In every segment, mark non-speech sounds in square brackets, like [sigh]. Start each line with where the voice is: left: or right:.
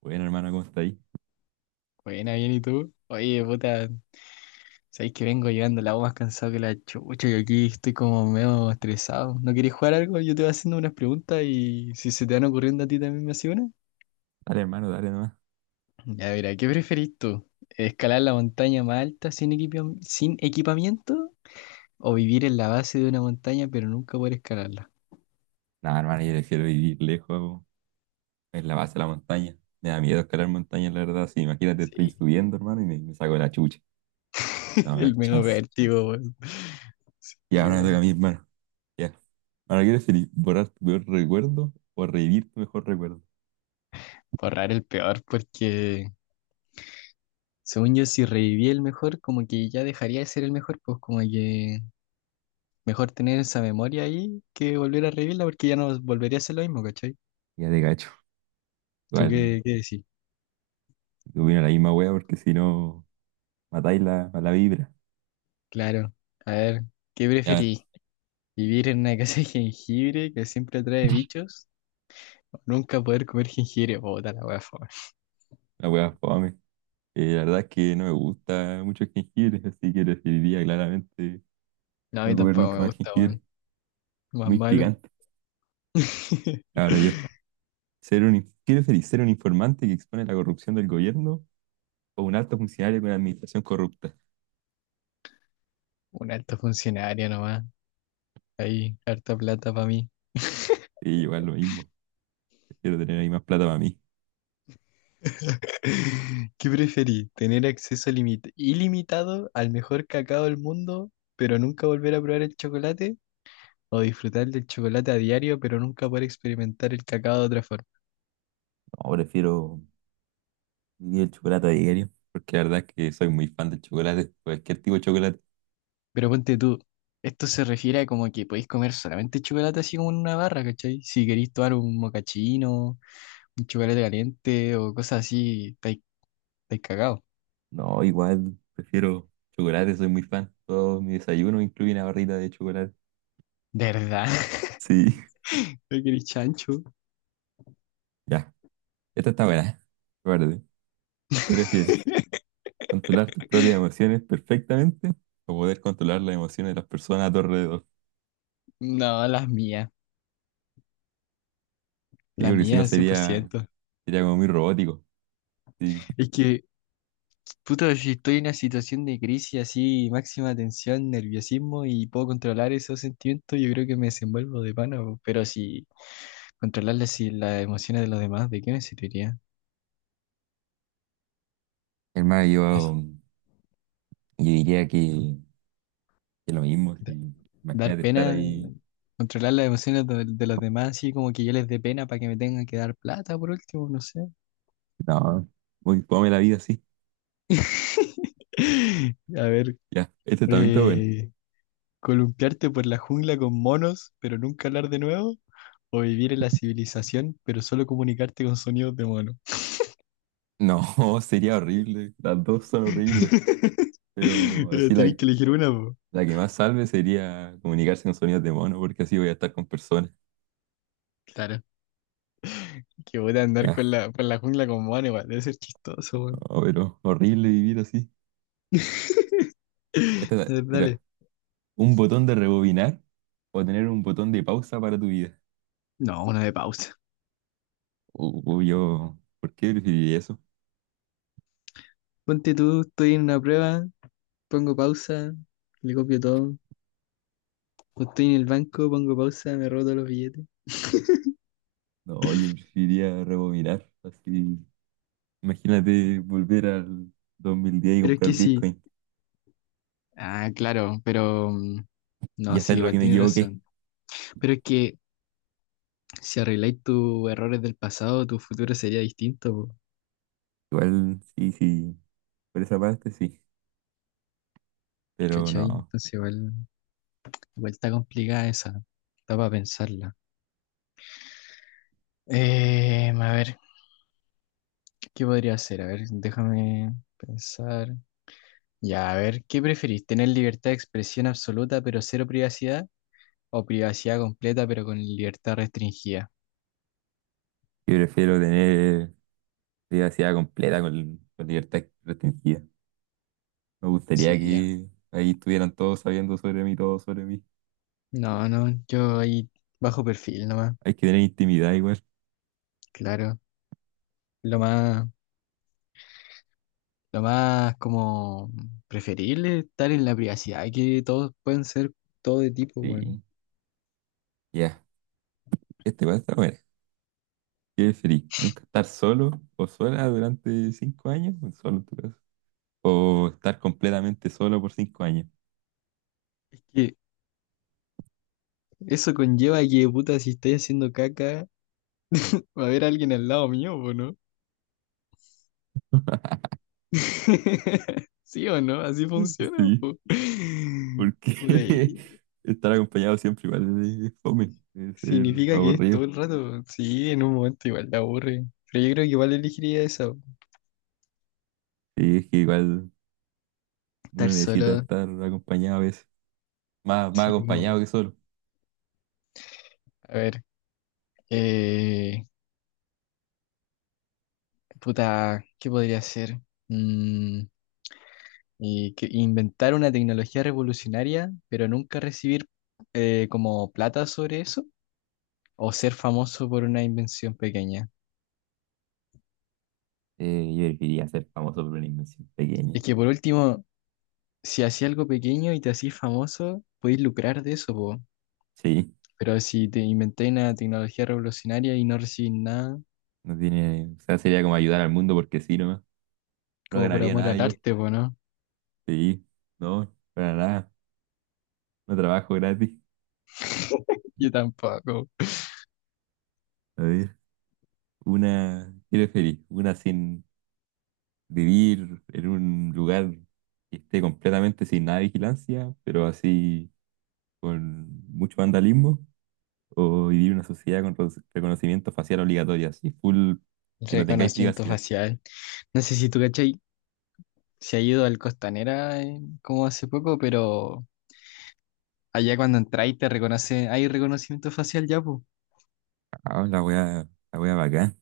right: Bueno, hermano, ¿cómo está ahí?
left: Buena, bien, ¿y tú? Oye, puta, sabéis que vengo llegando la voz más cansado que la chucha y aquí estoy como medio estresado. ¿No querés jugar algo? Yo te voy haciendo unas preguntas y si se te van ocurriendo a ti también me haces una.
right: Dale, hermano, dale nomás.
left: Ya, mira, ¿qué preferís tú? ¿Escalar la montaña más alta sin equipamiento? ¿O vivir en la base de una montaña pero nunca poder escalarla?
right: Nada, hermano, yo prefiero vivir lejos, po, en la base de la montaña. Me da miedo escalar montañas, la verdad. Sí, imagínate, estoy
left: Sí,
right: subiendo, hermano, y me saco la chucha.
left: [laughs]
right: No, no hay
left: el medio
right: chance.
left: vértigo, weón.
right: Y
left: Sí,
right: ahora me
left: bueno.
right: toca a mí, hermano. Ya. Ahora, ¿quieres preferís? ¿Borrar tu peor recuerdo o revivir tu mejor recuerdo?
left: Borrar el peor porque según yo si reviví el mejor como que ya dejaría de ser el mejor, pues como que mejor tener esa memoria ahí que volver a revivirla porque ya no volvería a ser lo mismo, ¿cachai?
right: Ya te cacho.
left: ¿Tú
right: Igual,
left: qué decís?
right: te opino la misma wea, porque si no, matáis la, a la vibra.
left: Claro. A ver, ¿qué
right: Ya,
left: preferís? ¿Vivir en una casa de jengibre que siempre atrae bichos? ¿O nunca poder comer jengibre? Puta la wea, fome.
right: la wea fome. La verdad es que no me gusta mucho el jengibre, así que preferiría claramente
left: No, a mí
right: no comer
left: tampoco
right: nunca
left: me
right: más
left: gusta, weón.
right: jengibre.
left: Más
right: Muy
left: malo.
right: picante.
left: [laughs]
right: Ahora yo, ser un, ¿qué preferís? ¿Ser un informante que expone la corrupción del gobierno o un alto funcionario con una administración corrupta?
left: Un alto funcionario nomás. Ahí, harta plata para mí.
right: Sí, igual lo mismo. Prefiero tener ahí más plata para mí.
left: [laughs] ¿Qué preferís? ¿Tener acceso ilimitado al mejor cacao del mundo, pero nunca volver a probar el chocolate? O disfrutar del chocolate a diario, pero nunca poder experimentar el cacao de otra forma.
right: No, prefiero vivir el chocolate a diario, porque la verdad es que soy muy fan del chocolate, cualquier tipo de chocolate.
left: Pero ponte tú, esto se refiere a como que podéis comer solamente chocolate así como en una barra, ¿cachai? Si queréis tomar un mocachino, un chocolate caliente o cosas así, estáis cagados.
right: No, igual. Prefiero chocolate, soy muy fan. Todo mi desayuno incluye una barrita de chocolate.
left: ¿De verdad? [laughs]
right: Sí. [laughs]
left: ¿No queréis chancho?
right: Ya. Esta está buena. Guarde. ¿Qué prefieres? ¿Controlar tus propias emociones perfectamente o poder controlar las emociones de las personas a tu alrededor?
left: No,
right: Sí,
left: las
right: porque si no
left: mías, cien por
right: sería,
left: ciento.
right: sería como muy robótico. Sí.
left: Es que, puta, si estoy en una situación de crisis así, máxima tensión, nerviosismo y puedo controlar esos sentimientos, yo creo que me desenvuelvo de pana, po. Pero si controlar las emociones de los demás, ¿de qué me serviría?
right: Hermano, yo,
left: Así,
right: yo diría que lo mismo.
left: da-
right: Sí.
left: dar
right: Imagínate estar
left: pena,
right: ahí.
left: controlar las emociones de los demás, así como que yo les dé pena para que me tengan que dar plata por último, no sé.
right: No, muy fome la vida así.
left: [laughs] A ver,
right: Ya, este también está bueno.
left: eh, columpiarte por la jungla con monos, pero nunca hablar de nuevo, o vivir en la civilización, pero solo comunicarte con sonidos de mono.
right: No, [laughs] sería horrible. Las dos son horribles.
left: [laughs]
right: Pero así
left: Tenés
right: la,
left: que elegir una, po.
right: la que más salve sería comunicarse con sonidos de mono, porque así voy a estar con personas.
left: Claro. Que voy a andar
right: Ya,
left: por la jungla con mono, igual, debe ser chistoso, weón.
right: no, pero horrible vivir así.
left: [laughs]
right: Esta,
left: A ver, dale.
right: mira, un botón de rebobinar o tener un botón de pausa para tu vida.
left: No, una de pausa.
right: Yo, ¿por qué preferiría eso?
left: Ponte tú, estoy en una prueba, pongo pausa, le copio todo. O estoy en el banco, pongo pausa, me robo todos los billetes.
right: No, yo preferiría rebobinar. Así, imagínate volver al 2010 y
left: Pero es que
right: comprar
left: sí.
right: Bitcoin
left: Ah, claro, pero
right: y
left: no, sí,
right: hacer lo
left: igual
right: que me
left: tienes
right: equivoqué.
left: razón. Pero es que si arregláis tus errores del pasado, tu futuro sería distinto, po,
right: Igual, sí, sí, por esa parte sí. Pero
left: ¿cachai?
right: no,
left: Entonces igual, igual está complicada esa. Está para pensarla. A ver, ¿qué podría hacer? A ver, déjame pensar. Ya, a ver, ¿qué preferís? ¿Tener libertad de expresión absoluta pero cero privacidad? ¿O privacidad completa pero con libertad restringida?
right: yo prefiero tener privacidad completa con libertad restringida. Me gustaría
left: Sí, ya.
right: que ahí estuvieran todos sabiendo sobre mí, todo sobre mí.
left: No, no, yo ahí bajo perfil nomás,
right: Hay que tener intimidad igual.
left: claro. Lo más, lo más como preferible es estar en la privacidad, que todos pueden ser todo de tipo, bueno.
right: Sí, ya. Este va a estar bueno. ¿Qué preferís? ¿Nunca estar solo o sola durante 5 años? Solo en tu caso. O estar completamente solo por 5 años.
left: Es que eso conlleva que, puta, si estoy haciendo caca, va a haber alguien al lado mío, po, ¿no? [laughs] ¿Sí o no? Así
right: Mm.
left: funciona,
right: Sí,
left: po.
right: porque
left: Puta, y-
right: [laughs] estar acompañado siempre igual es fome, es
left: Significa que es todo
right: aburrido.
left: el rato. Sí, en un momento igual te aburre. Pero yo creo que igual elegiría esa.
right: Sí, es que igual
left: Estar
right: uno necesita
left: solo.
right: estar acompañado a veces, más
left: Sí, po.
right: acompañado que solo.
left: A ver, eh, puta, ¿qué podría hacer? Mm, y que inventar una tecnología revolucionaria, pero nunca recibir, como, plata sobre eso. O ser famoso por una invención pequeña.
right: Yo elegiría ser famoso por una invención pequeña.
left: Es que por último, si hacía algo pequeño y te hacís famoso, podéis lucrar de eso, po.
right: Sí,
left: Pero si te inventáis una tecnología revolucionaria y no recibís nada.
right: no tiene, o sea, sería como ayudar al mundo porque sí, nomás. No
left: Como por
right: ganaría
left: amor
right: nada
left: al
right: yo.
left: arte, po, ¿no?
right: Sí, no, para nada. No trabajo gratis.
left: [laughs] Yo tampoco.
right: A ver, una, ¿quiero feliz? Una sin vivir en un lugar que esté completamente sin nada de vigilancia, pero así con mucho vandalismo, o vivir en una sociedad con reconocimiento facial obligatorio, así full, que no tengáis
left: Reconocimiento
right: privacidad.
left: facial. No sé si tú, ¿cachai? Se ha ido al Costanera, como hace poco, pero allá cuando entráis te reconoce, hay reconocimiento facial ya, pues.
right: Ah, la wea bacán.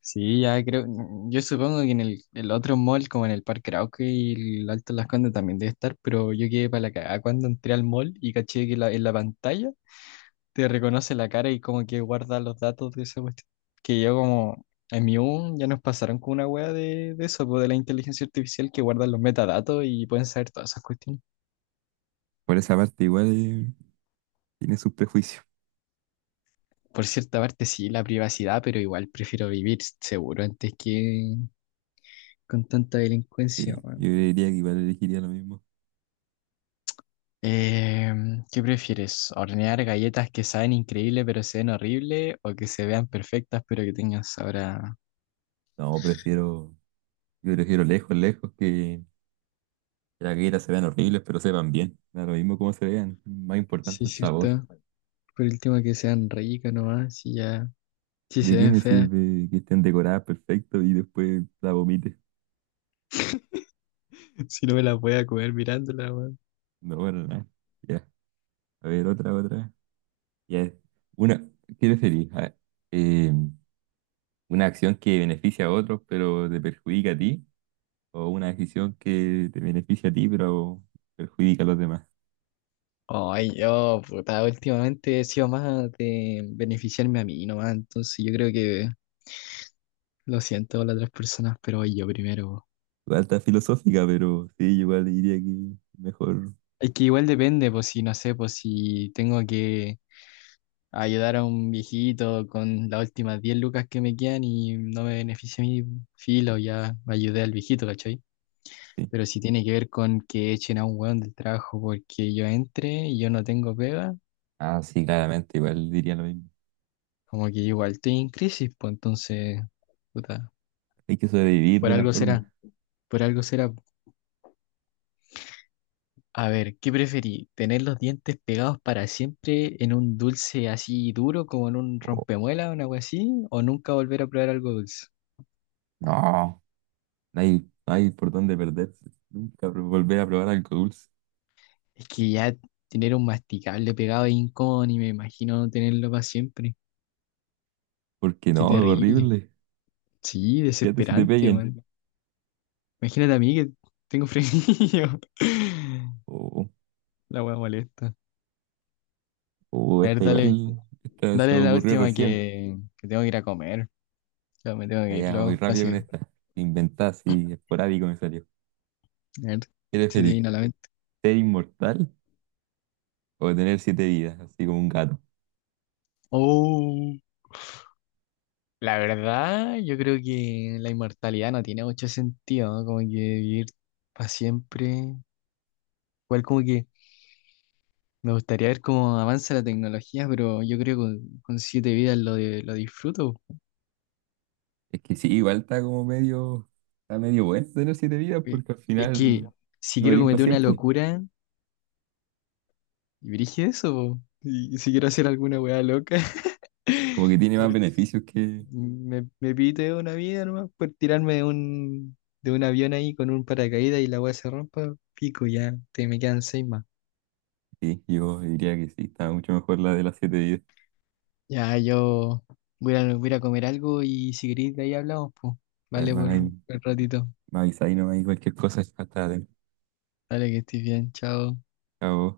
left: Sí, ya creo, yo supongo que en el otro mall, como en el Parque Arauco y el Alto Las Condes también debe estar, pero yo quedé para la cagada cuando entré al mall y caché que en la pantalla te reconoce la cara y como que guarda los datos de esa cuestión. Que yo como en mi U ya nos pasaron con una wea de eso, pues, de la inteligencia artificial que guardan los metadatos y pueden saber todas esas cuestiones.
right: Por esa parte igual tiene sus prejuicios.
left: Por cierta parte sí, la privacidad, pero igual prefiero vivir seguro antes que con tanta delincuencia,
right: Sí, yo
left: weón.
right: diría que igual elegiría lo mismo.
left: Eh, ¿Qué prefieres? ¿Hornear galletas que saben increíble pero se ven horrible o que se vean perfectas pero que tengan sabor a...?
right: No, prefiero, yo prefiero lejos, lejos que las galletas se vean horribles, pero sepan bien. Da lo mismo como se vean, más importante
left: Sí,
right: el sabor.
left: cierto. Por último que sean ricas nomás y ya. Si
right: ¿De
left: se
right: qué
left: ven
right: me
left: feas,
right: sirve que estén decoradas perfecto y después la vomites?
left: [laughs] si no me la voy a comer mirándola, weón.
right: No, para nada. Ya, a ver, otra, otra. Ya, una, ¿qué preferís? Eh, ¿Una acción que beneficia a otros pero te perjudica a ti? ¿O una decisión que te beneficia a ti pero perjudica a los demás?
left: Ay, yo, puta, últimamente he sido más de beneficiarme a mí nomás, entonces yo creo que lo siento a las otras personas, pero voy yo primero, po.
right: Igual está filosófica, pero sí, igual diría que mejor,
left: Es que igual depende, pues si no sé, pues si tengo que ayudar a un viejito con las últimas 10 lucas que me quedan y no me beneficia mi filo, ya ayudé al viejito, ¿cachai?
right: sí.
left: Pero si tiene que ver con que echen a un weón del trabajo porque yo entre y yo no tengo pega.
right: Ah, sí, claramente, igual diría lo mismo.
left: Como que yo igual estoy en crisis, pues entonces, puta,
right: Hay que sobrevivir de
left: por
right: una
left: algo será,
right: forma.
left: por algo será. A ver, ¿qué preferí? ¿Tener los dientes pegados para siempre en un dulce así duro, como en un
right: Oh,
left: rompemuela o algo así? ¿O nunca volver a probar algo dulce?
right: no. No hay, no hay por dónde perderse. Nunca volver a probar algo dulce.
left: Es que ya tener un masticable pegado es incómodo y me imagino no tenerlo para siempre.
right: Porque
left: Qué
right: no, es
left: terrible. Mm.
right: horrible.
left: Sí,
right: Fíjate si te
left: desesperante,
right: peguen.
left: weón. Imagínate a mí que tengo frenillo. [laughs]
right: O
left: La weá molesta. A ver,
right: esta
left: dale.
right: igual, esta se
left: Dale
right: me
left: la
right: ocurrió
left: última
right: recién.
left: que tengo que ir a comer. Ya me tengo
right: Ya,
left: que ir
right: ya, voy
left: luego.
right: rápido
left: Así
right: con
left: que,
right: esta. Inventada así, esporádico me salió.
left: a ver,
right: ¿Eres
left: se te
right: feliz?
left: viene a la mente.
right: ¿Ser inmortal o tener 7 vidas? Así como un gato.
left: Oh, la verdad, yo creo que la inmortalidad no tiene mucho sentido, ¿no? Como que vivir para siempre. Igual como que me gustaría ver cómo avanza la tecnología, pero yo creo que con siete vidas lo disfruto.
right: Es que sí, igual está como medio, está medio bueno tener 7 vidas
left: Y-
right: porque al
left: Es que
right: final
left: si
right: no
left: quiero
right: vivir para
left: cometer una
right: siempre.
left: locura, y dirige eso, po. Y si quiero hacer alguna weá loca.
right: Como
left: [laughs]
right: que tiene
left: me
right: más beneficios que...
left: me pité una vida nomás por tirarme de un avión ahí con un paracaídas y la weá se rompa, pico ya, te me quedan seis más.
right: Sí, yo diría que sí, está mucho mejor la de las 7 vidas.
left: Ya yo voy a ir a comer algo y si queréis de ahí hablamos, pues.
right: Ya,
left: Vale
right: hermano,
left: por
right: ahí
left: un ratito.
right: me avisa ahí nomás y cualquier cosa, hasta
left: Dale que estés bien, chao.
right: luego.